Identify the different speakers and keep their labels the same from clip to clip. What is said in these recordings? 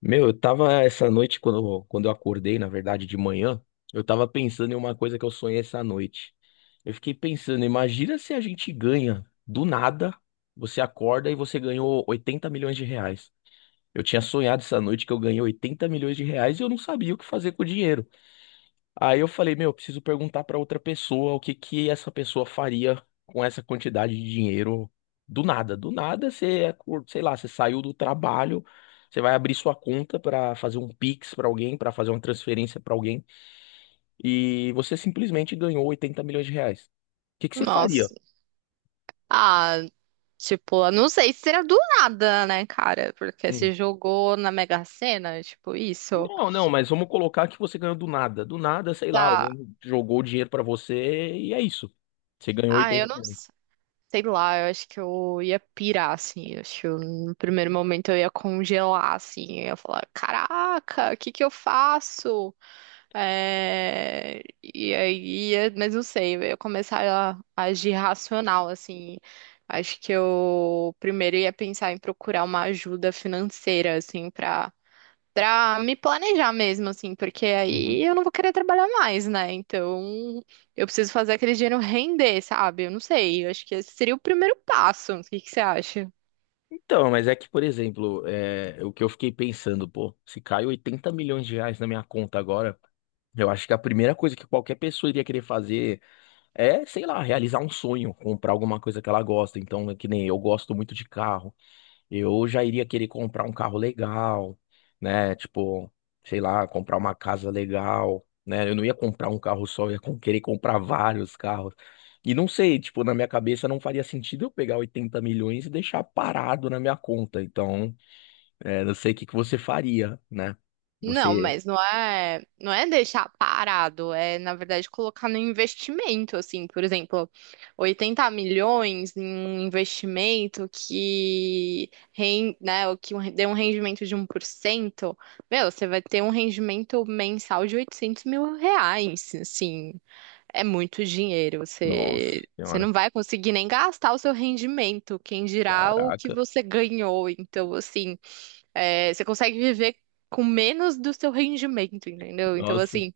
Speaker 1: Meu, eu tava essa noite, quando eu acordei, na verdade, de manhã, eu tava pensando em uma coisa que eu sonhei essa noite. Eu fiquei pensando, imagina se a gente ganha do nada, você acorda e você ganhou 80 milhões de reais. Eu tinha sonhado essa noite que eu ganhei 80 milhões de reais e eu não sabia o que fazer com o dinheiro. Aí eu falei, meu, eu preciso perguntar pra outra pessoa o que que essa pessoa faria com essa quantidade de dinheiro do nada. Do nada sei lá, você saiu do trabalho, você vai abrir sua conta pra fazer um Pix pra alguém, pra fazer uma transferência pra alguém e você simplesmente ganhou 80 milhões de reais. O que que você faria?
Speaker 2: Nossa. Ah, tipo, eu não sei se era do nada, né, cara? Porque se
Speaker 1: Hum.
Speaker 2: jogou na Mega Sena, tipo, isso.
Speaker 1: Não, não, mas vamos colocar que você ganhou do nada. Do nada, sei lá,
Speaker 2: Tá.
Speaker 1: alguém jogou o dinheiro pra você e é isso. Você ganhou
Speaker 2: Ah,
Speaker 1: 80
Speaker 2: eu não
Speaker 1: milhões.
Speaker 2: s- sei lá, eu acho que eu ia pirar, assim. Eu acho que no primeiro momento eu ia congelar, assim. Eu ia falar, caraca, o que que eu faço? E aí, mas não sei, eu ia começar a agir racional, assim. Acho que eu primeiro ia pensar em procurar uma ajuda financeira, assim, pra me planejar mesmo, assim, porque aí eu não vou querer trabalhar mais, né? Então, eu preciso fazer aquele dinheiro render, sabe? Eu não sei, eu acho que esse seria o primeiro passo. O que que você acha?
Speaker 1: Então, mas é que, por exemplo, é, o que eu fiquei pensando, pô, se cai 80 milhões de reais na minha conta agora, eu acho que a primeira coisa que qualquer pessoa iria querer fazer é, sei lá, realizar um sonho, comprar alguma coisa que ela gosta. Então, é que nem eu gosto muito de carro. Eu já iria querer comprar um carro legal, né? Tipo, sei lá, comprar uma casa legal, né? Eu não ia comprar um carro só, eu ia querer comprar vários carros. E não sei, tipo, na minha cabeça não faria sentido eu pegar 80 milhões e deixar parado na minha conta. Então, é, não sei o que que você faria, né?
Speaker 2: Não,
Speaker 1: Você.
Speaker 2: mas não é deixar parado, é na verdade colocar no investimento, assim, por exemplo, 80 milhões em um investimento que, né, dê um rendimento de 1%, meu, você vai ter um rendimento mensal de 800 mil reais, assim, é muito dinheiro,
Speaker 1: Nossa
Speaker 2: você
Speaker 1: senhora.
Speaker 2: não vai conseguir nem gastar o seu rendimento, quem dirá o que
Speaker 1: Caraca.
Speaker 2: você ganhou, então, assim... É, você consegue viver com menos do seu rendimento, entendeu? Então,
Speaker 1: Nossa.
Speaker 2: assim,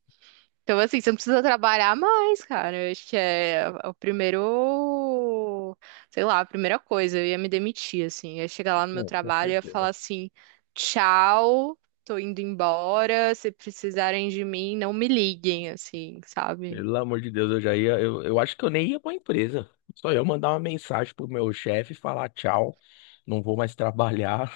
Speaker 2: então, assim, você não precisa trabalhar mais, cara. Eu acho que é o primeiro, sei lá, a primeira coisa. Eu ia me demitir, assim. Eu ia chegar lá no meu
Speaker 1: Não, com
Speaker 2: trabalho e ia falar
Speaker 1: certeza.
Speaker 2: assim: tchau, tô indo embora. Se precisarem de mim, não me liguem, assim, sabe?
Speaker 1: Pelo amor de Deus, eu já ia. Eu acho que eu nem ia pra empresa. Só eu mandar uma mensagem pro meu chefe e falar tchau, não vou mais trabalhar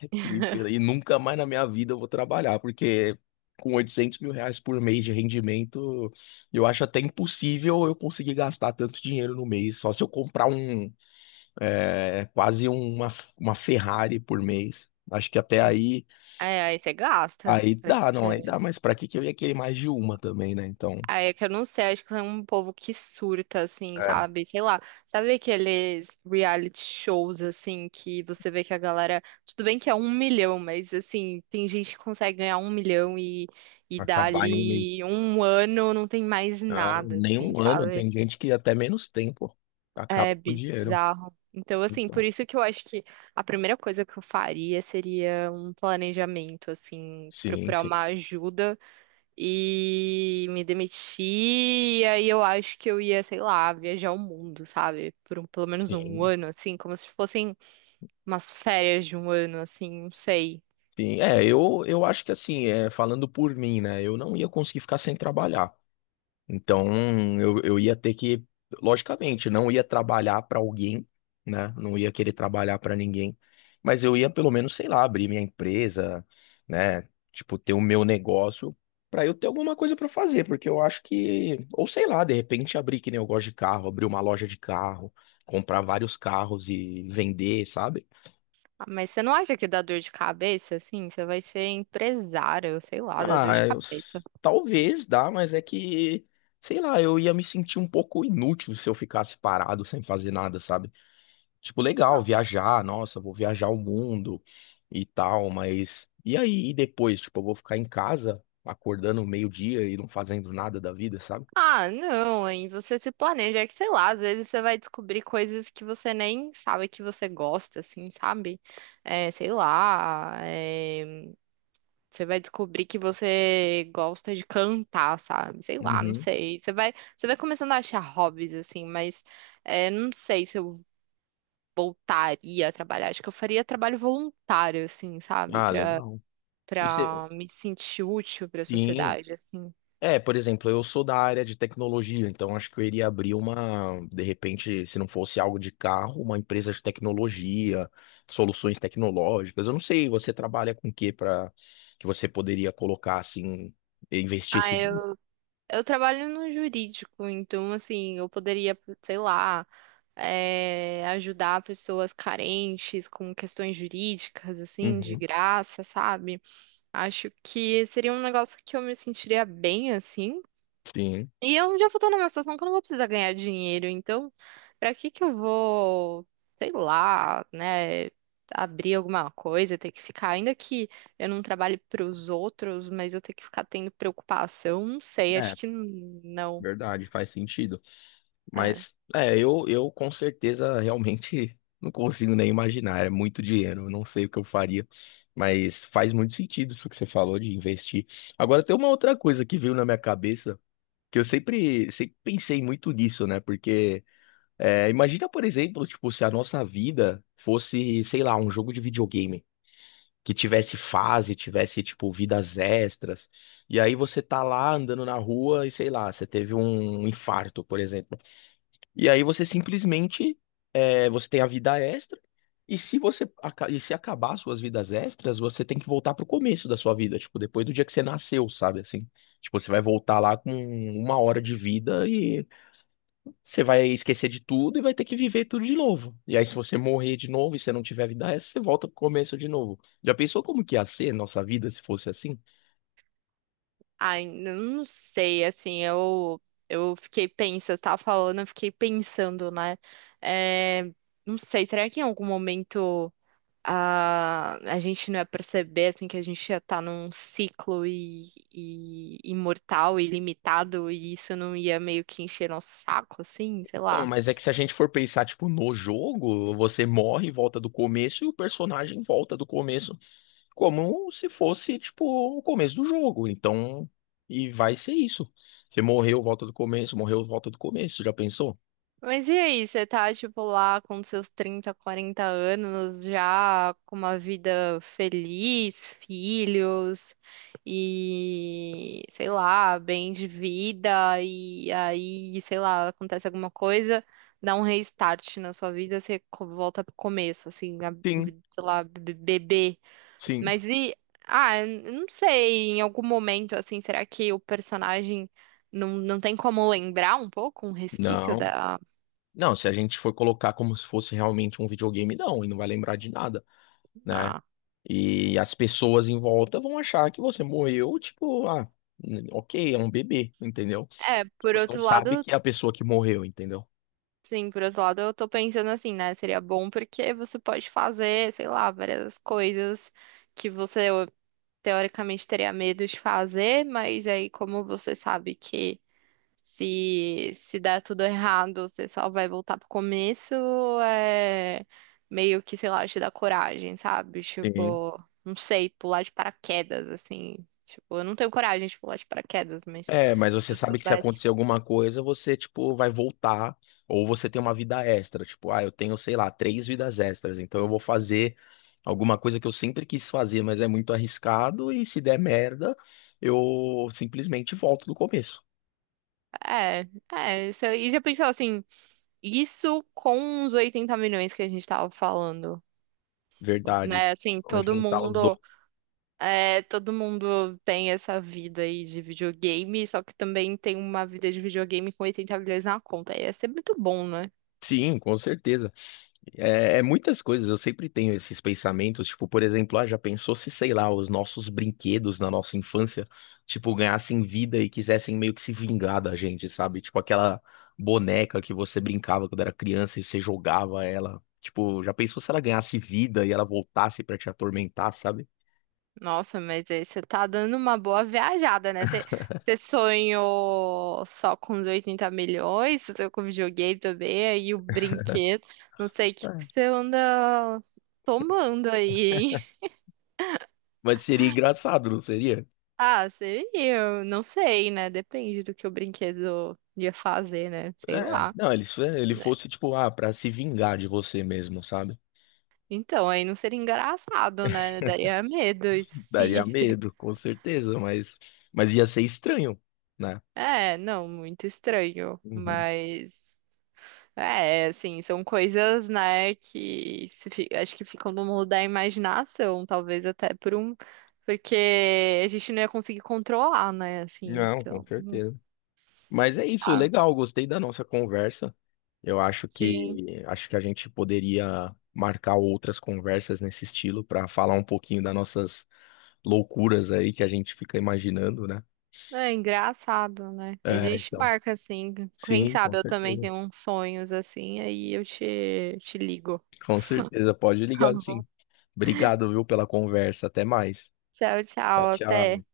Speaker 1: e nunca mais na minha vida eu vou trabalhar, porque com 800 mil reais por mês de rendimento, eu acho até impossível eu conseguir gastar tanto dinheiro no mês. Só se eu comprar um, é, quase uma Ferrari por mês. Acho que até aí,
Speaker 2: É, aí você gasta.
Speaker 1: aí dá, não, aí dá, mas pra que que eu ia querer mais de uma também, né? Então.
Speaker 2: Ah, é que eu não sei, acho que é um povo que surta, assim,
Speaker 1: É,
Speaker 2: sabe? Sei lá. Sabe aqueles reality shows, assim, que você vê que a galera. Tudo bem que é um milhão, mas, assim, tem gente que consegue ganhar um milhão e
Speaker 1: acabar em um mês.
Speaker 2: dali um ano não tem mais
Speaker 1: Ah,
Speaker 2: nada,
Speaker 1: nem
Speaker 2: assim,
Speaker 1: um ano,
Speaker 2: sabe?
Speaker 1: tem gente que até menos tempo acaba
Speaker 2: É
Speaker 1: com o dinheiro.
Speaker 2: bizarro. Então, assim, por
Speaker 1: Então,
Speaker 2: isso que eu acho que a primeira coisa que eu faria seria um planejamento, assim,
Speaker 1: sim,
Speaker 2: procurar
Speaker 1: sim,
Speaker 2: uma ajuda e me demiti. E aí eu acho que eu ia, sei lá, viajar o mundo, sabe? Pelo menos um
Speaker 1: sim,
Speaker 2: ano, assim, como se fossem umas férias de um ano, assim, não sei.
Speaker 1: sim. É, eu acho que assim, é, falando por mim, né? Eu não ia conseguir ficar sem trabalhar. Então, eu ia ter que, logicamente, não ia trabalhar para alguém, né? Não ia querer trabalhar para ninguém, mas eu ia pelo menos, sei lá, abrir minha empresa, né? Tipo, ter o meu negócio para eu ter alguma coisa para fazer, porque eu acho que, ou sei lá, de repente abrir que nem eu gosto de carro, abrir uma loja de carro, comprar vários carros e vender, sabe?
Speaker 2: Ah, mas você não acha que dá dor de cabeça, assim? Você vai ser empresária, eu sei lá, dá dor de
Speaker 1: Ah, eu,
Speaker 2: cabeça.
Speaker 1: talvez dá, mas é que sei lá, eu ia me sentir um pouco inútil se eu ficasse parado sem fazer nada, sabe? Tipo, legal
Speaker 2: Ah,
Speaker 1: viajar, nossa, vou viajar o mundo e tal, mas e aí? E depois? Tipo, eu vou ficar em casa acordando meio-dia e não fazendo nada da vida, sabe?
Speaker 2: ah, não, hein? Você se planeja, é que sei lá, às vezes você vai descobrir coisas que você nem sabe que você gosta, assim, sabe? É, sei lá, você vai descobrir que você gosta de cantar, sabe? Sei lá, não
Speaker 1: Uhum.
Speaker 2: sei. Você vai começando a achar hobbies, assim, mas é, não sei se eu voltaria a trabalhar. Acho que eu faria trabalho voluntário, assim, sabe?
Speaker 1: Ah,
Speaker 2: Pra,
Speaker 1: legal. E cê-
Speaker 2: pra me sentir útil pra
Speaker 1: Sim.
Speaker 2: sociedade, assim.
Speaker 1: É, por exemplo, eu sou da área de tecnologia, então acho que eu iria abrir uma, de repente, se não fosse algo de carro, uma empresa de tecnologia, soluções tecnológicas. Eu não sei, você trabalha com o que para que você poderia colocar assim, investir
Speaker 2: Ah,
Speaker 1: esse dinheiro?
Speaker 2: eu trabalho no jurídico, então, assim, eu poderia, sei lá, é, ajudar pessoas carentes com questões jurídicas, assim, de
Speaker 1: Uhum,
Speaker 2: graça, sabe? Acho que seria um negócio que eu me sentiria bem assim.
Speaker 1: sim.
Speaker 2: E eu já vou estar numa situação que eu não vou precisar ganhar dinheiro, então pra que que eu vou, sei lá, né, abrir alguma coisa, ter que ficar, ainda que eu não trabalhe pros outros, mas eu ter que ficar tendo preocupação, não sei, acho que não.
Speaker 1: Verdade, faz sentido.
Speaker 2: É.
Speaker 1: Mas é, eu com certeza realmente não consigo nem imaginar. É muito dinheiro, eu não sei o que eu faria. Mas faz muito sentido isso que você falou de investir. Agora tem uma outra coisa que veio na minha cabeça, que eu sempre, sempre pensei muito nisso, né? Porque é, imagina, por exemplo, tipo, se a nossa vida fosse, sei lá, um jogo de videogame que tivesse fase, tivesse tipo vidas extras. E aí você tá lá andando na rua e sei lá, você teve um infarto, por exemplo. E aí você simplesmente você tem a vida extra. E se acabar suas vidas extras, você tem que voltar pro começo da sua vida, tipo, depois do dia que você nasceu, sabe assim? Tipo, você vai voltar lá com uma hora de vida, você vai esquecer de tudo e vai ter que viver tudo de novo. E aí, se você morrer de novo e você não tiver vida essa, você volta pro começo de novo. Já pensou como que ia ser nossa vida se fosse assim?
Speaker 2: Ai, não sei, assim, eu fiquei pensando, você tava falando, eu fiquei pensando, né? É, não sei, será que em algum momento a gente não ia perceber assim que a gente ia estar num ciclo e imortal e limitado e isso não ia meio que encher nosso saco assim, sei
Speaker 1: Então,
Speaker 2: lá.
Speaker 1: mas é que se a gente for pensar, tipo, no jogo, você morre e volta do começo e o personagem volta do começo, como se fosse, tipo, o começo do jogo. Então, e vai ser isso. Você morreu, volta do começo, morreu, volta do começo. Já pensou?
Speaker 2: Mas e aí, você tá, tipo, lá com seus 30, 40 anos, já com uma vida feliz, filhos e, sei lá, bem de vida, e aí, sei lá, acontece alguma coisa, dá um restart na sua vida, você volta pro começo, assim, a
Speaker 1: Sim,
Speaker 2: sei lá, bebê.
Speaker 1: sim.
Speaker 2: Mas e, ah, eu não sei, em algum momento, assim, será que o personagem não tem como lembrar um pouco, um resquício
Speaker 1: Não.
Speaker 2: da.
Speaker 1: Não, se a gente for colocar como se fosse realmente um videogame, não, e não vai lembrar de nada, né?
Speaker 2: Ah.
Speaker 1: E as pessoas em volta vão achar que você morreu, tipo, ah, ok, é um bebê, entendeu?
Speaker 2: É, por
Speaker 1: Mas não
Speaker 2: outro
Speaker 1: sabe
Speaker 2: lado,
Speaker 1: que é a pessoa que morreu, entendeu?
Speaker 2: sim, por outro lado, eu tô pensando assim, né? Seria bom porque você pode fazer, sei lá, várias coisas que você teoricamente teria medo de fazer, mas aí como você sabe que se der tudo errado, você só vai voltar pro começo, é meio que, sei lá, te dá coragem, sabe?
Speaker 1: Sim.
Speaker 2: Tipo, não sei, pular de paraquedas, assim. Tipo, eu não tenho coragem de pular de paraquedas, mas
Speaker 1: É, mas
Speaker 2: se
Speaker 1: você
Speaker 2: eu
Speaker 1: sabe que se
Speaker 2: soubesse.
Speaker 1: acontecer alguma coisa, você, tipo, vai voltar, ou você tem uma vida extra, tipo, ah, eu tenho, sei lá, três vidas extras, então eu vou fazer alguma coisa que eu sempre quis fazer, mas é muito arriscado, e se der merda, eu simplesmente volto do começo.
Speaker 2: É, é, isso aí. E já pensou assim, isso com os 80 milhões que a gente tava falando,
Speaker 1: Verdade.
Speaker 2: né? Assim,
Speaker 1: Vamos
Speaker 2: todo
Speaker 1: juntar os
Speaker 2: mundo,
Speaker 1: dois.
Speaker 2: é, todo mundo tem essa vida aí de videogame, só que também tem uma vida de videogame com 80 milhões na conta. Ia ser muito bom, né?
Speaker 1: Sim, com certeza. É muitas coisas, eu sempre tenho esses pensamentos, tipo, por exemplo, ah, já pensou se, sei lá, os nossos brinquedos na nossa infância, tipo, ganhassem vida e quisessem meio que se vingar da gente, sabe? Tipo, aquela boneca que você brincava quando era criança e você jogava ela. Tipo, já pensou se ela ganhasse vida e ela voltasse pra te atormentar, sabe?
Speaker 2: Nossa, mas aí você tá dando uma boa viajada, né? Você, você sonhou só com os 80 milhões, você sonhou com videogame também, aí o brinquedo, não sei o que que
Speaker 1: É.
Speaker 2: você anda tomando aí, hein?
Speaker 1: Mas seria engraçado, não seria?
Speaker 2: Ah, seria, eu não sei, né? Depende do que o brinquedo ia fazer, né? Sei
Speaker 1: É,
Speaker 2: lá.
Speaker 1: não, ele, se ele fosse,
Speaker 2: Mas-
Speaker 1: tipo, ah, pra se vingar de você mesmo, sabe?
Speaker 2: Então, aí não seria engraçado, né? Daria medo, isso
Speaker 1: Daria
Speaker 2: sim.
Speaker 1: medo, com certeza, mas ia ser estranho, né?
Speaker 2: É, não, muito estranho.
Speaker 1: Uhum.
Speaker 2: Mas, é, assim, são coisas, né, que se acho que ficam no mundo da imaginação, talvez até por um. Porque a gente não ia conseguir controlar, né? Assim,
Speaker 1: Não, com
Speaker 2: então.
Speaker 1: certeza. Mas é isso,
Speaker 2: Ah,
Speaker 1: legal, gostei da nossa conversa. Eu acho
Speaker 2: sim.
Speaker 1: que acho que a gente poderia marcar outras conversas nesse estilo para falar um pouquinho das nossas loucuras aí que a gente fica imaginando, né?
Speaker 2: É engraçado, né? A
Speaker 1: É,
Speaker 2: gente
Speaker 1: então.
Speaker 2: marca assim. Quem
Speaker 1: Sim, com
Speaker 2: sabe eu também
Speaker 1: certeza.
Speaker 2: tenho uns sonhos assim, aí eu te ligo.
Speaker 1: Com certeza, pode
Speaker 2: Tá
Speaker 1: ligar,
Speaker 2: bom?
Speaker 1: sim. Obrigado, viu, pela conversa. Até mais.
Speaker 2: Tchau,
Speaker 1: Tchau,
Speaker 2: tchau, até.
Speaker 1: tchau.